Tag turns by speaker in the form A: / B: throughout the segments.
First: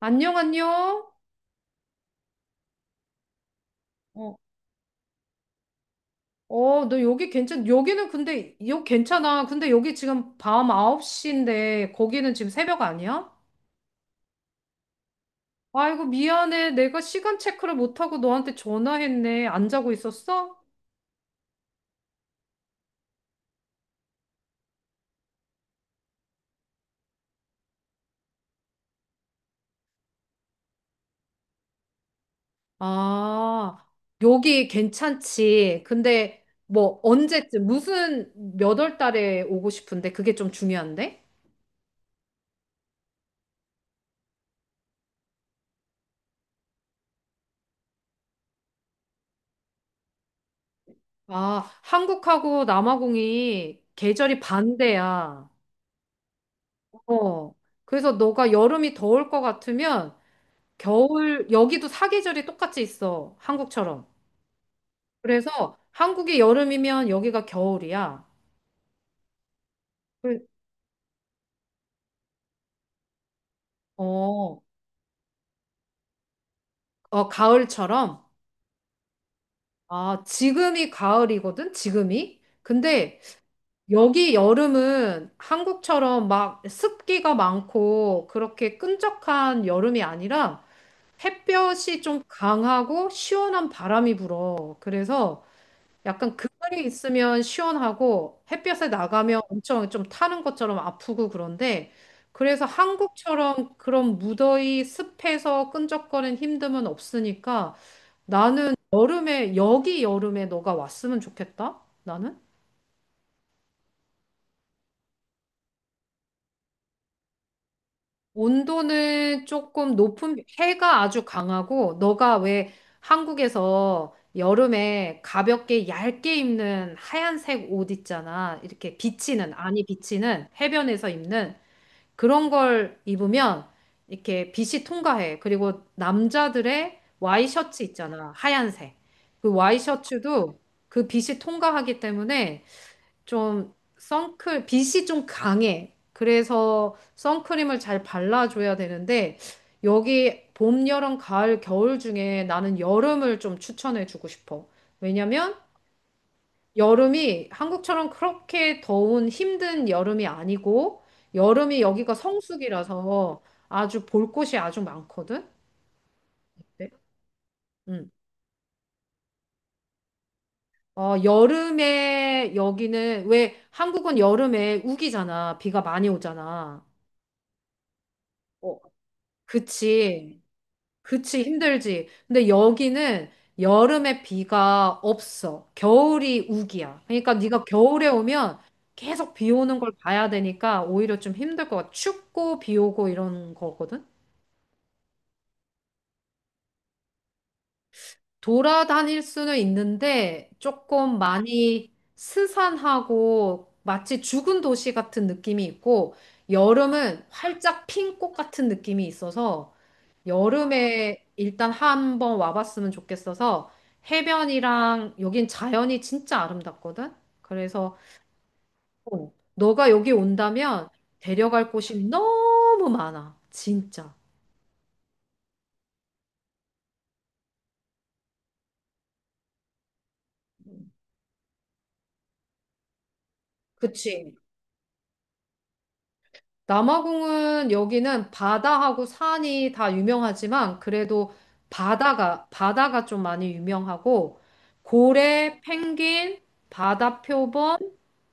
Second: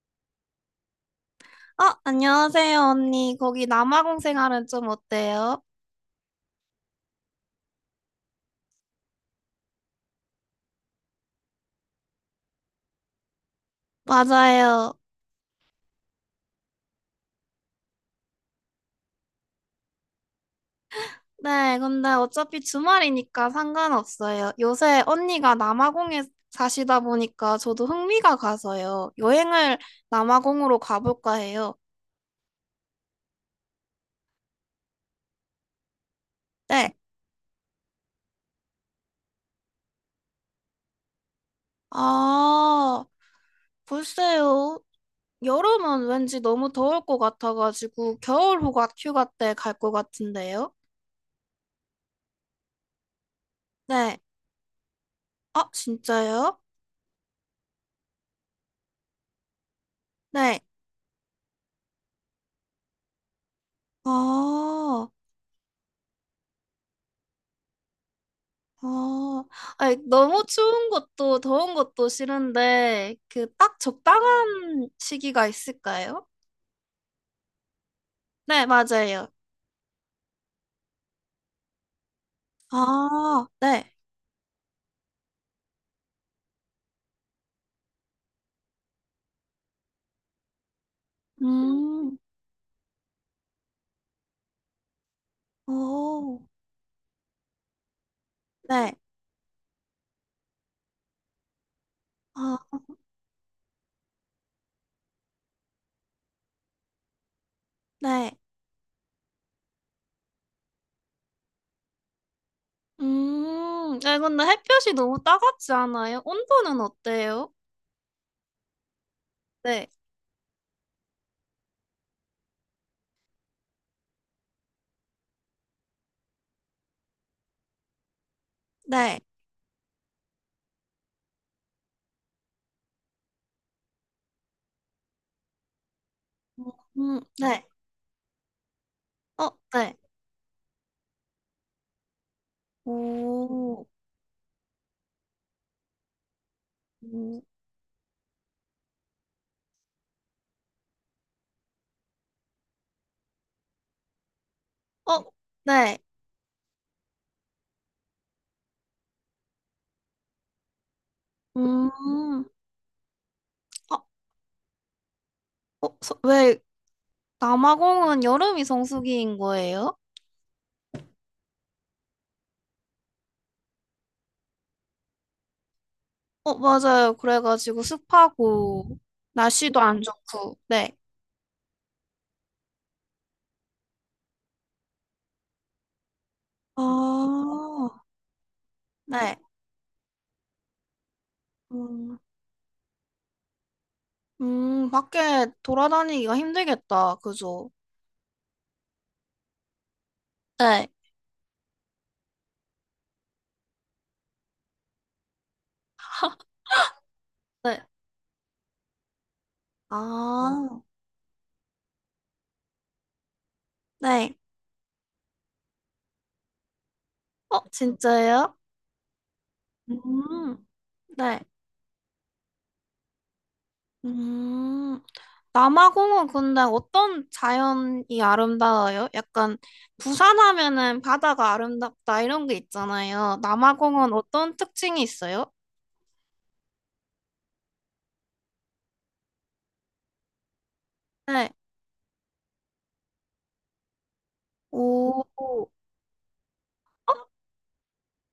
A: 안녕, 안녕.
B: 어, 안녕하세요, 언니. 거기 남아공
A: 어,
B: 생활은 좀 어때요?
A: 여기는 여기 괜찮아. 근데 여기 지금 밤 9시인데, 거기는 지금 새벽 아니야?
B: 맞아요.
A: 아이고, 미안해. 내가 시간 체크를 못하고 너한테 전화했네. 안 자고 있었어?
B: 네, 근데 어차피 주말이니까 상관없어요. 요새 언니가 남아공에 사시다 보니까 저도 흥미가 가서요. 여행을 남아공으로 가볼까 해요.
A: 아, 여기 괜찮지. 근데,
B: 네.
A: 뭐, 언제쯤, 무슨, 몇 월 달에 오고 싶은데, 그게 좀 중요한데?
B: 아, 글쎄요. 여름은 왠지 너무 더울 것 같아가지고 겨울 휴가 때 갈 것 같은데요?
A: 아, 한국하고 남아공이
B: 네.
A: 계절이 반대야.
B: 아, 진짜요?
A: 어. 그래서 너가 여름이 더울 것 같으면
B: 네.
A: 여기도 사계절이 똑같이 있어. 한국처럼.
B: 아.
A: 그래서 한국이 여름이면 여기가 겨울이야.
B: 아, 아니, 너무
A: 그-
B: 추운 것도 더운 것도 싫은데, 그 딱
A: 어,
B: 적당한 시기가 있을까요?
A: 가을처럼?
B: 네, 맞아요.
A: 아, 지금이 가을이거든? 지금이? 근데
B: 아, 네.
A: 여기 여름은 한국처럼 막 습기가 많고 그렇게 끈적한 여름이 아니라 햇볕이
B: 음,
A: 좀 강하고 시원한 바람이 불어. 그래서 약간
B: 오,
A: 그늘이 있으면 시원하고 햇볕에
B: 네.
A: 나가면 엄청 좀 타는 것처럼 아프고 그런데 그래서
B: 아,
A: 한국처럼 그런 무더위 습해서 끈적거리는 힘듦은 없으니까
B: 네.
A: 나는 여름에 여기 여름에 너가 왔으면 좋겠다. 나는
B: 아 근데 햇볕이 너무 따갑지 않아요? 온도는 어때요?
A: 온도는
B: 네,
A: 조금 높은 해가 아주 강하고 너가 왜 한국에서 여름에 가볍게 얇게 입는 하얀색 옷 있잖아. 이렇게
B: 네.
A: 비치는 아니 비치는 해변에서 입는 그런 걸 입으면 이렇게 빛이 통과해. 그리고
B: 음,
A: 남자들의
B: 네.
A: 와이셔츠 있잖아. 하얀색.
B: 어,
A: 그
B: 네.
A: 와이셔츠도 그 빛이 통과하기 때문에
B: 오,
A: 빛이 좀 강해. 그래서
B: 음,
A: 선크림을 잘 발라줘야 되는데 여기 봄, 여름, 가을, 겨울 중에 나는 여름을 좀 추천해주고 싶어.
B: 어,
A: 왜냐면
B: 네.
A: 여름이 한국처럼 그렇게 더운 힘든 여름이 아니고 여름이 여기가
B: 음,
A: 성수기라서
B: 어,
A: 아주 볼 곳이 아주 많거든.
B: 어, 왜
A: 네. 음.
B: 남아공은 여름이 성수기인 거예요?
A: 어, 여름에 여기는 왜 한국은 여름에 우기잖아. 비가 많이
B: 어,
A: 오잖아.
B: 맞아요. 그래가지고
A: 어,
B: 습하고, 날씨도 안
A: 그치.
B: 좋고, 네.
A: 그치, 힘들지. 근데 여기는 여름에 비가 없어. 겨울이
B: 아,
A: 우기야. 그러니까 네가 겨울에 오면 계속
B: 네.
A: 비 오는 걸 봐야 되니까 오히려 좀 힘들 것 같아.
B: 음,
A: 춥고 비 오고 이런 거거든.
B: 밖에 돌아다니기가 힘들겠다. 그죠?
A: 돌아다닐 수는 있는데
B: 네.
A: 조금 많이 스산하고 마치 죽은 도시 같은 느낌이 있고 여름은
B: 네.
A: 활짝 핀 꽃 같은 느낌이 있어서
B: 아,
A: 여름에 일단 한번 와봤으면 좋겠어서
B: 네.
A: 해변이랑 여긴 자연이 진짜 아름답거든.
B: 어,
A: 그래서
B: 진짜요?
A: 어, 너가 여기
B: 음,
A: 온다면
B: 네.
A: 데려갈 곳이 너무 많아. 진짜.
B: 음. 남아공은 근데 어떤 자연이 아름다워요? 약간 부산 하면은 바다가 아름답다 이런 게 있잖아요. 남아공은
A: 그치.
B: 어떤 특징이 있어요?
A: 남아공은 여기는 바다하고 산이 다 유명하지만 그래도
B: 네.
A: 바다가 좀 많이 유명하고
B: 오.
A: 고래, 펭귄,
B: 어,
A: 바다표범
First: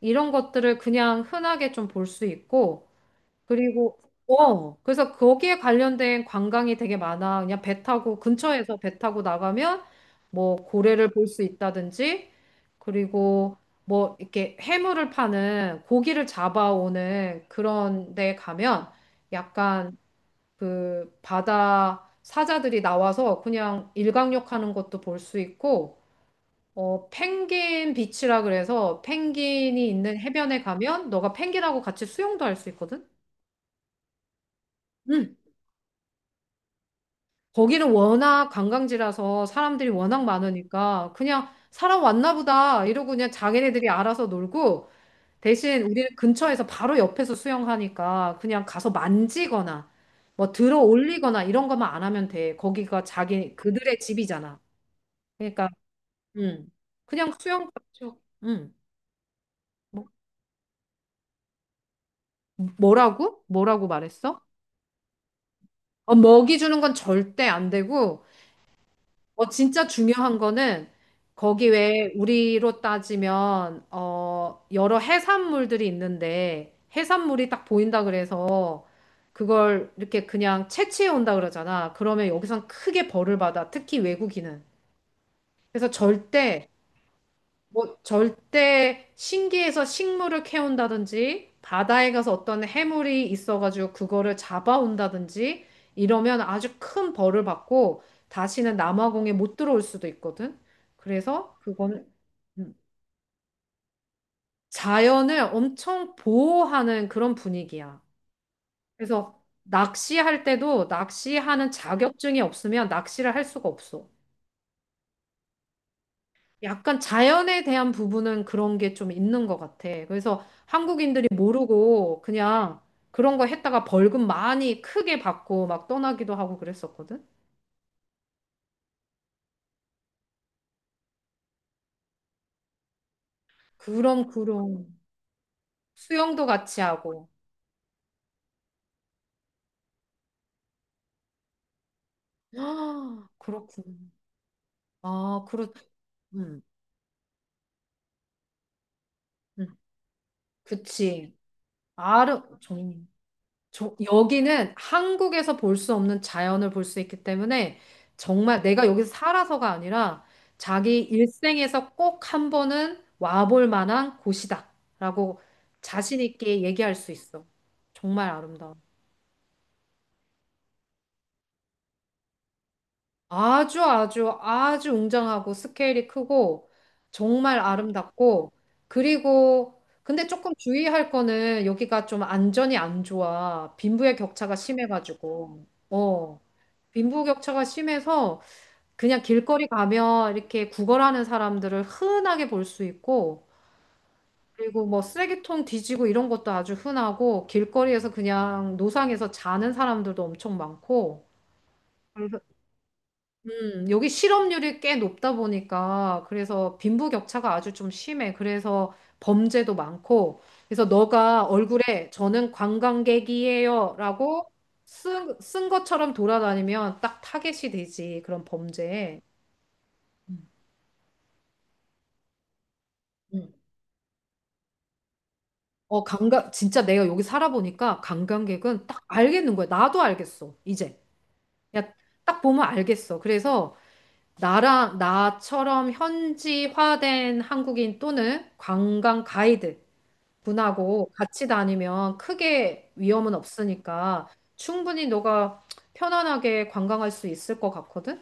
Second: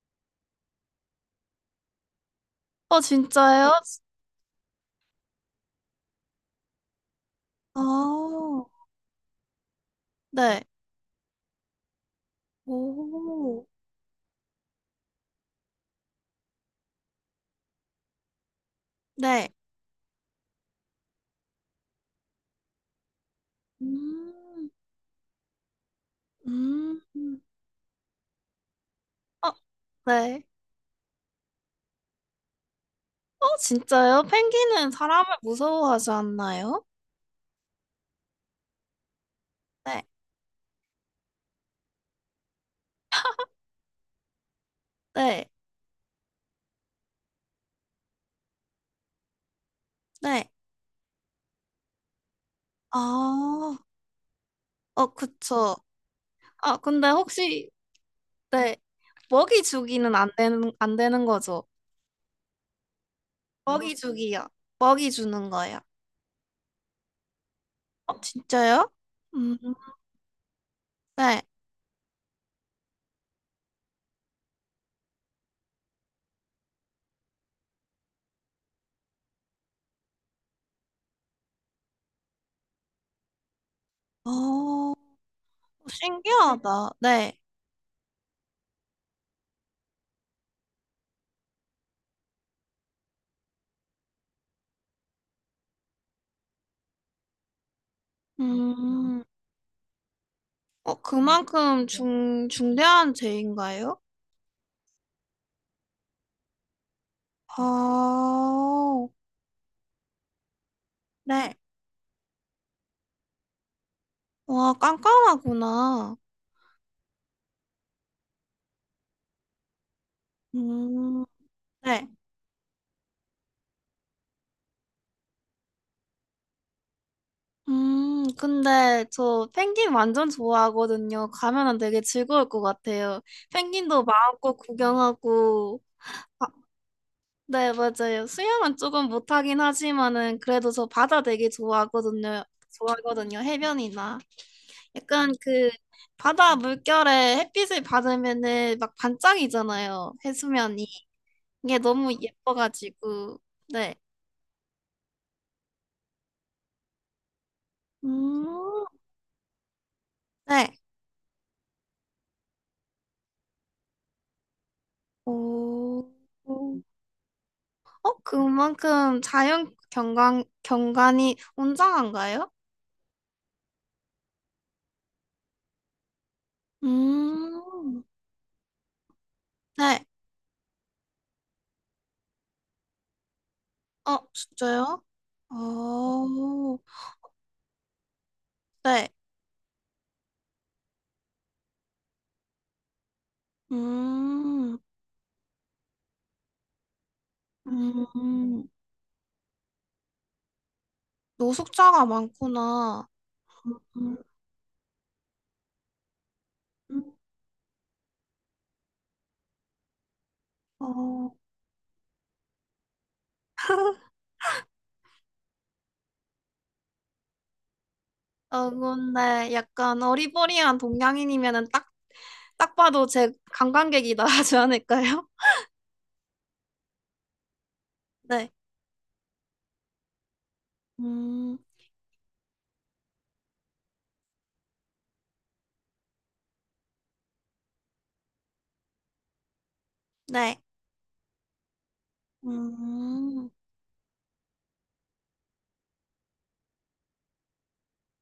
A: 이런 것들을 그냥 흔하게 좀 볼 수 있고
B: 어, 진짜요?
A: 그리고 어 그래서 거기에 관련된 관광이 되게 많아. 그냥 배 타고
B: 아,
A: 근처에서 배 타고 나가면 뭐
B: 네.
A: 고래를 볼 수 있다든지 그리고
B: 오.
A: 뭐 이렇게 해물을 파는 고기를 잡아오는 그런 데 가면
B: 네.
A: 약간 그 바다 사자들이 나와서 그냥 일광욕
B: 음.
A: 하는 것도 볼 수 있고
B: 음.
A: 어 펭귄 비치라 그래서
B: 어,
A: 펭귄이 있는
B: 네.
A: 해변에 가면 너가 펭귄하고 같이 수영도 할 수 있거든.
B: 어, 진짜요? 펭귄은 사람을 무서워하지 않나요?
A: 거기는 워낙 관광지라서 사람들이
B: 네.
A: 워낙 많으니까 그냥 사람 왔나 보다 이러고 그냥 자기네들이 알아서 놀고
B: 네.
A: 대신 우리는 근처에서 바로 옆에서 수영하니까 그냥 가서 만지거나
B: 네.
A: 뭐 들어 올리거나 이런 것만 안 하면 돼. 거기가 자기
B: 아.
A: 그들의 집이잖아.
B: 어,
A: 그러니까
B: 그쵸.
A: 음.
B: 아, 근데
A: 그냥
B: 혹시
A: 수영 그렇죠. 음.
B: 네. 먹이
A: 뭐,
B: 주기는 안 되는 거죠.
A: 뭐라고? 뭐라고
B: 먹이
A: 말했어?
B: 주기요. 먹이 주는 거예요.
A: 어, 먹이 주는 건 절대 안
B: 어,
A: 되고
B: 진짜요?
A: 어,
B: 음,
A: 진짜 중요한 거는
B: 네.
A: 거기 왜 우리로 따지면 어, 여러 해산물들이 있는데 해산물이 딱 보인다 그래서 그걸 이렇게 그냥 채취해 온다 그러잖아. 그러면 여기선 크게 벌을 받아. 특히 외국인은.
B: 어,
A: 그래서 절대
B: 신기하다. 네.
A: 뭐 절대 신기해서 식물을 캐온다든지 바다에 가서 어떤 해물이 있어가지고 그거를 잡아온다든지 이러면 아주 큰 벌을 받고 다시는
B: 음,
A: 남아공에 못 들어올 수도 있거든.
B: 어,
A: 그래서
B: 그만큼
A: 그거는
B: 중,
A: 음,
B: 중대한 죄인가요?
A: 자연을 엄청 보호하는 그런 분위기야.
B: 아,
A: 그래서 낚시할 때도
B: 네.
A: 낚시하는 자격증이 없으면 낚시를 할 수가 없어.
B: 와, 깜깜하구나.
A: 약간 자연에 대한 부분은 그런 게 좀 있는 것 같아. 그래서
B: 음,
A: 한국인들이
B: 네.
A: 모르고 그냥 그런 거 했다가 벌금 많이 크게 받고 막 떠나기도 하고 그랬었거든.
B: 근데 저 펭귄 완전 좋아하거든요. 가면은 되게 즐거울 것 같아요. 펭귄도
A: 그럼
B: 마음껏
A: 그럼
B: 구경하고,
A: 수영도 같이 하고.
B: 네, 맞아요. 수영은 조금 못하긴 하지만은 그래도 저 바다 되게 좋아하거든요.
A: 아,
B: 좋아하거든요.
A: 그렇구나.
B: 해변이나 약간
A: 아,
B: 그
A: 그렇.
B: 바다
A: 음,
B: 물결에 햇빛을 받으면은 막
A: 음.
B: 반짝이잖아요. 해수면이
A: 그치.
B: 이게 너무
A: 아름 정
B: 예뻐가지고 네.
A: 저- 여기는 한국에서 볼 수 없는 자연을 볼 수 있기 때문에 정말
B: 음,
A: 내가 여기서 살아서가 아니라
B: 네.
A: 자기 일생에서 꼭 한 번은 와볼 만한 곳이다라고
B: 오,
A: 자신 있게
B: 오.
A: 얘기할 수 있어.
B: 어
A: 정말 아름다워.
B: 그만큼 자연 경관 경관이 웅장한가요?
A: 아주 웅장하고 스케일이 크고 정말
B: 음,
A: 아름답고 그리고
B: 네.
A: 근데 조금 주의할 거는 여기가 좀 안전이 안 좋아. 빈부의
B: 어
A: 격차가
B: 진짜요?
A: 심해가지고.
B: 어,
A: 어. 빈부 격차가 심해서
B: 네.
A: 그냥 길거리 가면 이렇게 구걸하는 사람들을 흔하게 볼 수 있고
B: 음,
A: 그리고 뭐 쓰레기통 뒤지고 이런 것도 아주 흔하고 길거리에서
B: 음,
A: 그냥 노상에서 자는 사람들도 엄청 많고
B: 노숙자가 많구나.
A: 여기
B: 음,
A: 실업률이 꽤 높다 보니까 그래서
B: 음.
A: 빈부격차가 아주 좀 심해. 그래서 범죄도 많고. 그래서
B: 어,
A: 너가 얼굴에 저는 관광객이에요라고 쓴 것처럼 돌아다니면 딱 타겟이 되지. 그런
B: 어,
A: 범죄에.
B: 근데 약간 어리버리한 동양인이면은 딱, 딱 봐도 제
A: 음.
B: 관광객이다 하지 않을까요?
A: 어, 관광 진짜 내가 여기 살아보니까
B: 네.
A: 관광객은 딱 알겠는 거야. 나도 알겠어. 이제.
B: 음,
A: 야, 딱 보면 알겠어. 그래서 나랑 나처럼 현지화된 한국인 또는 관광 가이드
B: 네.
A: 분하고 같이 다니면 크게 위험은
B: 음,
A: 없으니까 충분히 너가 편안하게 관광할 수 있을 것 같거든?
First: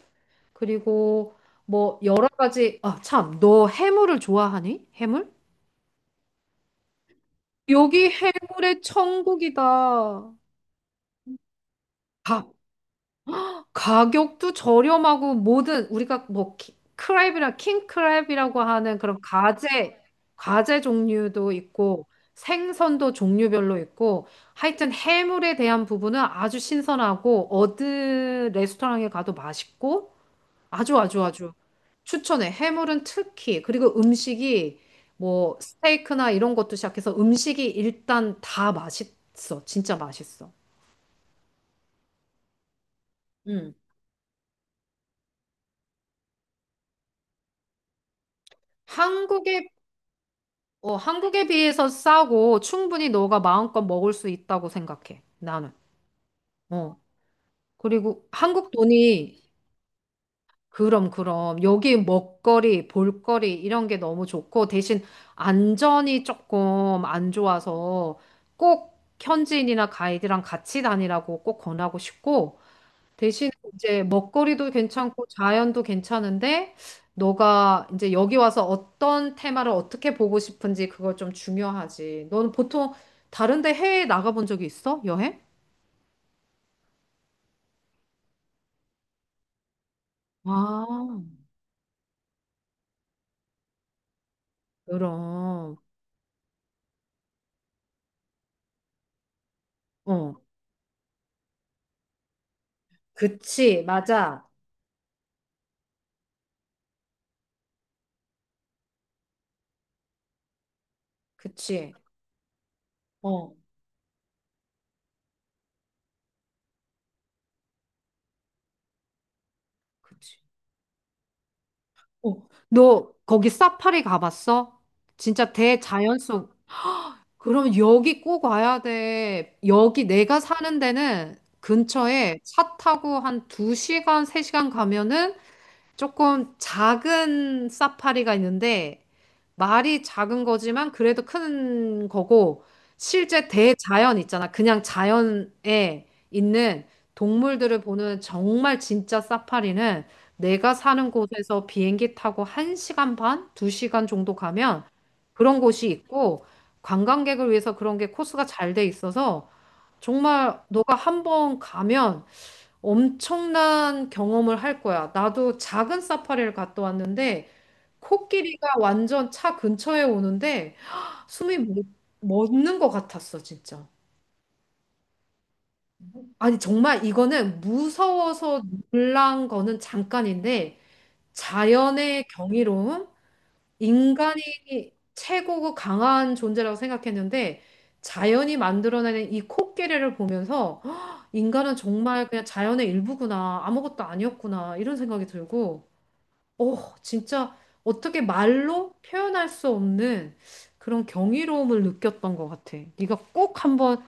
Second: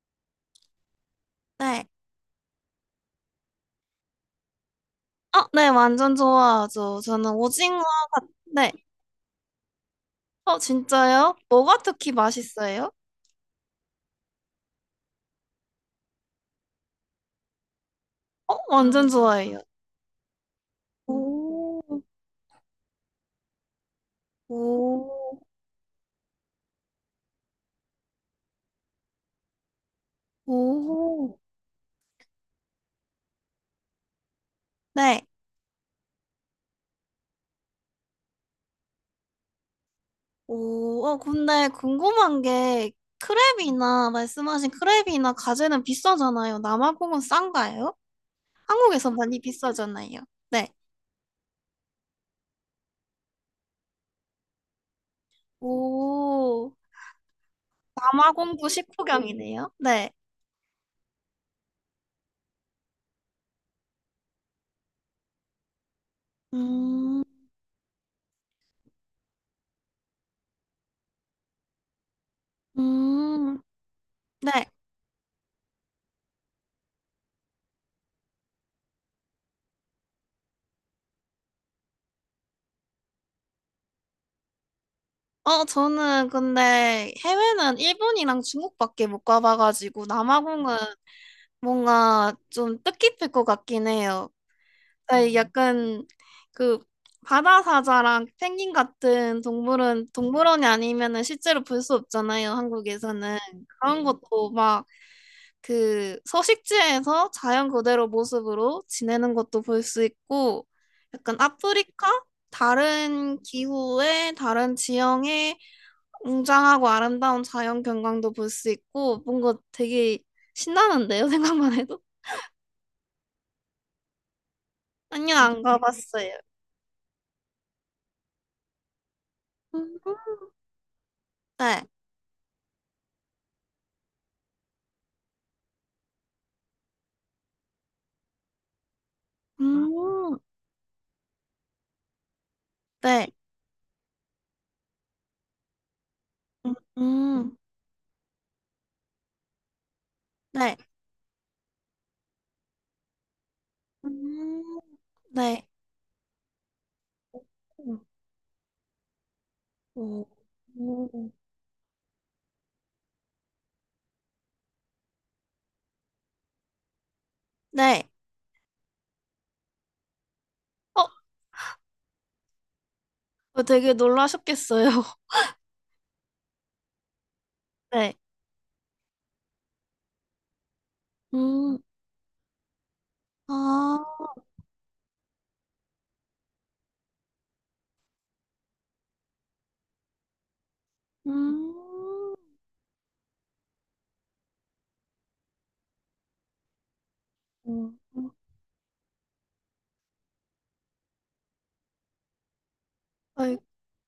A: 그리고
B: 네.
A: 뭐 여러 가지, 아, 참, 너 해물을 좋아하니? 해물?
B: 어, 네, 완전 좋아하죠. 저는 오징어,
A: 여기
B: 네.
A: 해물의 천국이다.
B: 어, 진짜요? 뭐가 특히
A: 다
B: 맛있어요?
A: 가격도 저렴하고 모든 우리가 크랩이라 킹크랩이라고
B: 어,
A: 하는
B: 완전
A: 그런
B: 좋아해요.
A: 가재 가재 종류도
B: 오,
A: 있고 생선도 종류별로 있고 하여튼
B: 오,
A: 해물에 대한 부분은 아주 신선하고 어느 레스토랑에 가도 맛있고 아주 아주
B: 오.
A: 아주 추천해. 해물은 특히 그리고 음식이
B: 네.
A: 뭐 스테이크나 이런 것도 시작해서 음식이 일단 다 맛있어. 진짜 맛있어.
B: 오, 어, 근데 궁금한 게
A: 음.
B: 크랩이나 말씀하신 크랩이나 가재는 비싸잖아요. 남아공은 싼가요? 한국에서 많이
A: 한국에
B: 비싸잖아요. 네.
A: 어, 한국에 비해서 싸고 충분히 너가 마음껏 먹을 수 있다고 생각해. 나는.
B: 오,
A: 어. 그리고
B: 남아공도
A: 한국 돈이
B: 식후경이네요. 네.
A: 그럼 여기 먹거리, 볼거리 이런 게 너무 좋고 대신 안전이 조금
B: 음,
A: 안 좋아서 꼭 현지인이나 가이드랑 같이 다니라고 꼭 권하고 싶고 대신
B: 음,
A: 이제
B: 네.
A: 먹거리도 괜찮고 자연도 괜찮은데 너가 이제 여기 와서 어떤 테마를 어떻게 보고 싶은지 그걸 좀 중요하지. 너는 보통 다른 데 해외에 나가본 적이 있어? 여행?
B: 어, 저는 근데 해외는 일본이랑 중국밖에 못 가봐가지고 남아공은
A: 아,
B: 뭔가 좀 뜻깊을 것 같긴 해요. 아
A: 그럼.
B: 약간 그 바다사자랑 펭귄 같은 동물은
A: 어.
B: 동물원이 아니면은 실제로 볼 수 없잖아요, 한국에서는.
A: 그치.
B: 그런 네.
A: 맞아.
B: 것도 막 그 서식지에서 자연 그대로 모습으로 지내는 것도 볼 수 있고, 약간
A: 그치.
B: 아프리카? 다른
A: 어.
B: 기후에, 다른 지형에 웅장하고 아름다운 자연 경관도 볼 수 있고, 뭔가 되게
A: 그치.
B: 신나는데요, 생각만 해도?
A: 어. 너 거기 사파리 가봤어?
B: 아니요,
A: 진짜
B: 안
A: 대자연
B: 가봤어요.
A: 속 그럼 여기 꼭 와야 돼.
B: 음,
A: 여기 내가 사는 데는
B: 네.
A: 근처에 차 타고 한 두 시간 세 시간 가면은 조금 작은 사파리가 있는데 말이
B: 음.
A: 작은 거지만 그래도 큰 거고
B: 네.
A: 실제 대자연 있잖아. 그냥 자연에
B: 음,
A: 있는
B: 음.
A: 동물들을 보는 정말 진짜 사파리는 내가
B: 네.
A: 사는 곳에서 비행기 타고 1시간 반, 2시간 정도
B: 음.
A: 가면 그런
B: 네.
A: 곳이 있고 관광객을 위해서 그런
B: 음.
A: 게 코스가 잘 돼 있어서
B: 오.
A: 정말 너가 한
B: 오.
A: 번 가면 엄청난 경험을 할 거야. 나도 작은 사파리를 갔다 왔는데
B: 네.
A: 코끼리가 완전 차 근처에 오는데
B: 어,
A: 숨이 멎- 멎는 것 같았어,
B: 어,
A: 진짜.
B: 되게 놀라셨겠어요.
A: 아니, 정말 이거는
B: 네.
A: 무서워서 놀란 거는 잠깐인데
B: 음.
A: 자연의 경이로움,
B: 아,
A: 인간이 최고고 강한 존재라고 생각했는데 자연이 만들어내는 이 코끼리를 보면서
B: 음.
A: 인간은 정말 그냥 자연의 일부구나, 아무것도 아니었구나, 이런 생각이 들고 어, 진짜
B: 음.
A: 어떻게 말로 표현할 수 없는 그런 경이로움을 느꼈던 것 같아. 네가
B: 어이,
A: 꼭 한번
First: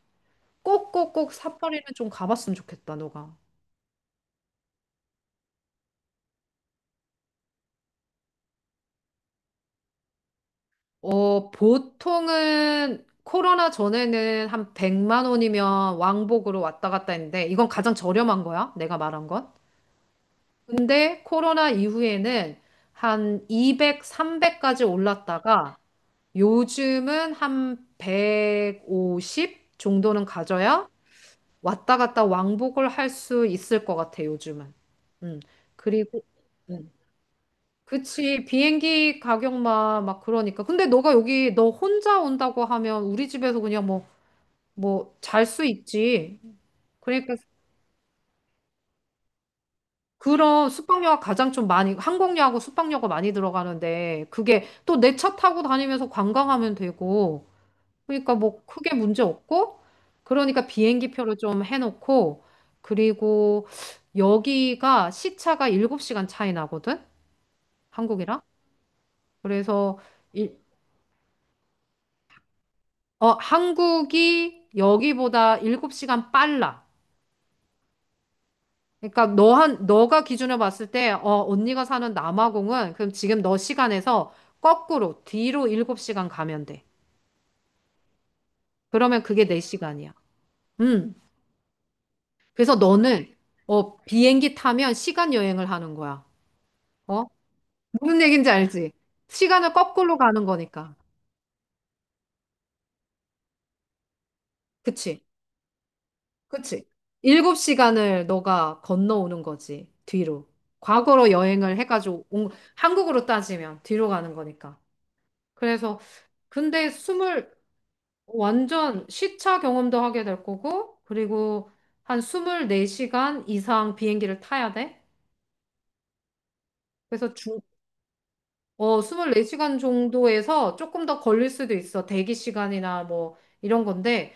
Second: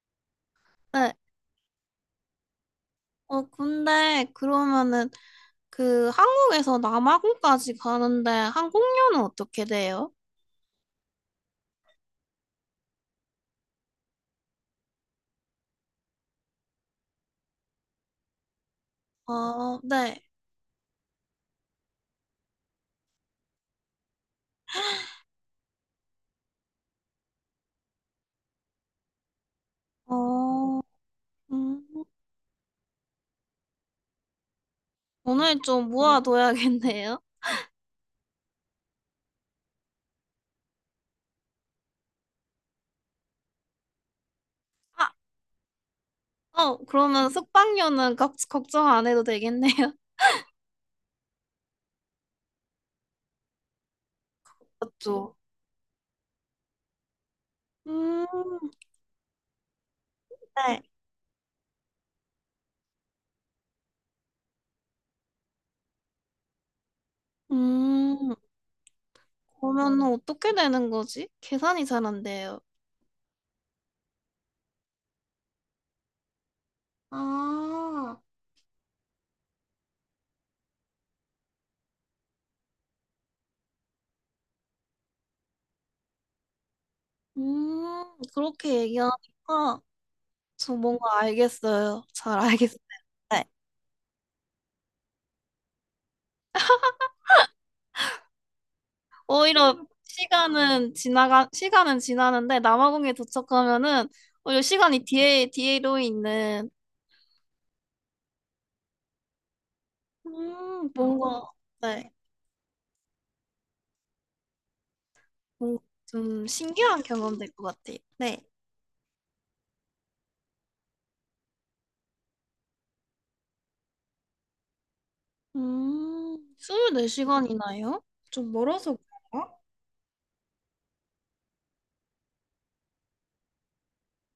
B: 네.
A: 꼭꼭꼭 삿포로는 좀 가봤으면 좋겠다, 너가.
B: 어, 근데 그러면은 그 한국에서 남아공까지 가는데 항공료는 어떻게 돼요?
A: 어, 보통은 코로나 전에는 한 100만 원이면 왕복으로 왔다 갔다 했는데 이건 가장 저렴한 거야, 내가 말한 건.
B: 아, 네.
A: 근데 코로나 이후에는 한 200, 300까지 올랐다가 요즘은 한 150 정도는
B: 어,
A: 가져야
B: 음.
A: 왔다 갔다 왕복을 할 수 있을 것 같아, 요즘은. 음.
B: 오늘 좀
A: 그리고, 음.
B: 모아둬야겠네요.
A: 그치, 비행기 가격만 막 그러니까. 근데 너가 여기 너 혼자 온다고 하면 우리 집에서
B: 아,
A: 잘 수 있지.
B: 어, 그러면
A: 그러니까
B: 숙박료는 걱정 안 해도 되겠네요.
A: 그런 숙박료가 가장 좀 많이, 항공료하고 숙박료가 많이 들어가는데, 그게 또 내
B: 맞죠?
A: 차 타고 다니면서 관광하면 되고, 그러니까 뭐
B: 음,
A: 크게 문제 없고, 그러니까
B: 네.
A: 비행기 표를 좀 해놓고, 그리고 여기가 시차가 7시간 차이 나거든?
B: 음,
A: 한국이랑? 그래서,
B: 그러면 어떻게
A: 일,
B: 되는 거지? 계산이 잘 안 돼요.
A: 어, 한국이 여기보다 7시간 빨라.
B: 아,
A: 너가 기준으로 봤을 때, 어, 언니가 사는 남아공은 그럼 지금 너 시간에서 거꾸로 뒤로 7시간 가면 돼.
B: 그렇게
A: 그러면 그게 내
B: 얘기하니까
A: 시간이야.
B: 저
A: 음.
B: 뭔가 알겠어요. 잘
A: 그래서
B: 알겠어요.
A: 너는,
B: 네.
A: 어, 비행기 타면 시간 여행을 하는 거야. 어? 무슨 얘기인지 알지? 시간을
B: 오히려
A: 거꾸로 가는 거니까.
B: 시간은 지나는데 남아공에 도착하면은 오히려 시간이
A: 그치?
B: 뒤로 있는,
A: 그치? 일곱 시간을 너가 건너오는 거지. 뒤로. 과거로
B: 뭔가,
A: 여행을
B: 네,
A: 해가지고 온- 한국으로 따지면 뒤로 가는 거니까.
B: 뭔가
A: 그래서
B: 좀
A: 근데
B: 신기한 경험
A: 스물
B: 될 것 같아요. 네.
A: 완전 시차 경험도 하게 될 거고 그리고 한 24시간 이상 비행기를 타야 돼. 그래서
B: 24시간이나요? 좀 멀어서 그
A: 어,
B: 래요
A: 24시간 정도에서 조금 더 걸릴 수도 있어. 대기 시간이나 뭐 이런 건데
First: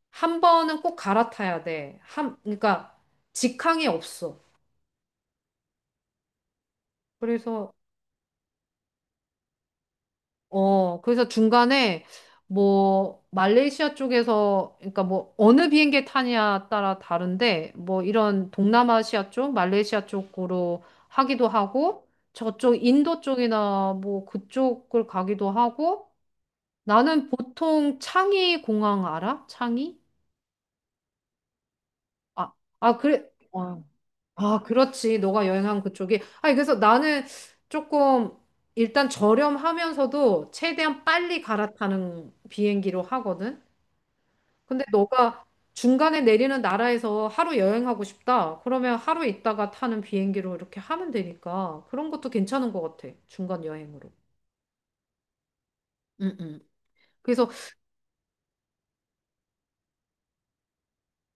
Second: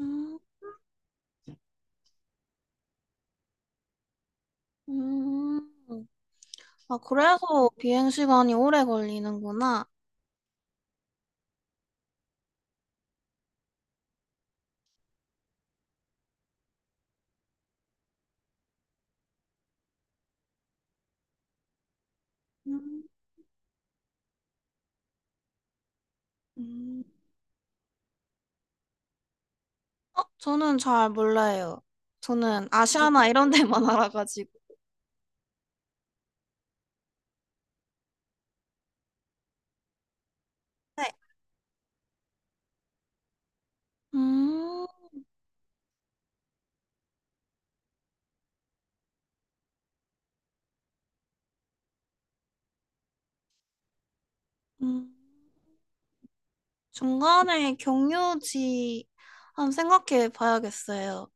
B: 음,
A: 한 번은 꼭 갈아타야 돼. 한 그러니까 직항이 없어.
B: 음. 아, 그래서
A: 그래서
B: 비행시간이 오래 걸리는구나.
A: 어, 그래서 중간에 뭐 말레이시아 쪽에서 그러니까 뭐 어느 비행기 타냐에 따라 다른데 뭐 이런 동남아시아 쪽, 말레이시아 쪽으로 하기도 하고 저쪽
B: 음.
A: 인도 쪽이나 뭐 그쪽을 가기도 하고
B: 음,
A: 나는 보통 창의 공항 알아? 창의?
B: 어, 저는 잘 몰라요.
A: 아,
B: 저는
A: 그래.
B: 아시아나 이런
A: 아,
B: 데만 알아가지고.
A: 그렇지. 너가 여행한 그쪽이. 아니, 그래서 나는 조금 일단 저렴하면서도 최대한
B: 네.
A: 빨리 갈아타는 비행기로 하거든. 근데
B: 음,
A: 너가 중간에 내리는 나라에서 하루 여행하고 싶다. 그러면 하루 있다가 타는 비행기로 이렇게 하면 되니까 그런 것도 괜찮은 것 같아. 중간 여행으로.
B: 음.
A: 응. 그래서
B: 중간에 경유지 한번 생각해 봐야겠어요.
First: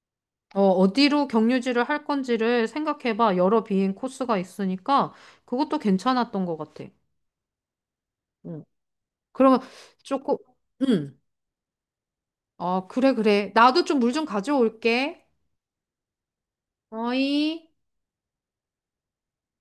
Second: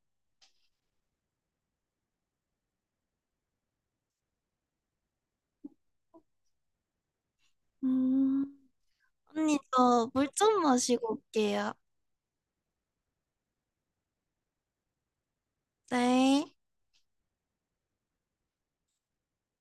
A: 어, 어디로 경유지를 할 건지를 생각해봐. 여러 비행 코스가 있으니까 그것도 괜찮았던 것 같아.
B: 음,
A: 응.
B: 언니,
A: 그러면
B: 저 물
A: 조금,
B: 좀 마시고
A: 응.
B: 올게요.
A: 어, 그래, 그래. 나도 좀 물 좀 가져올게.
B: 네.
A: 어이.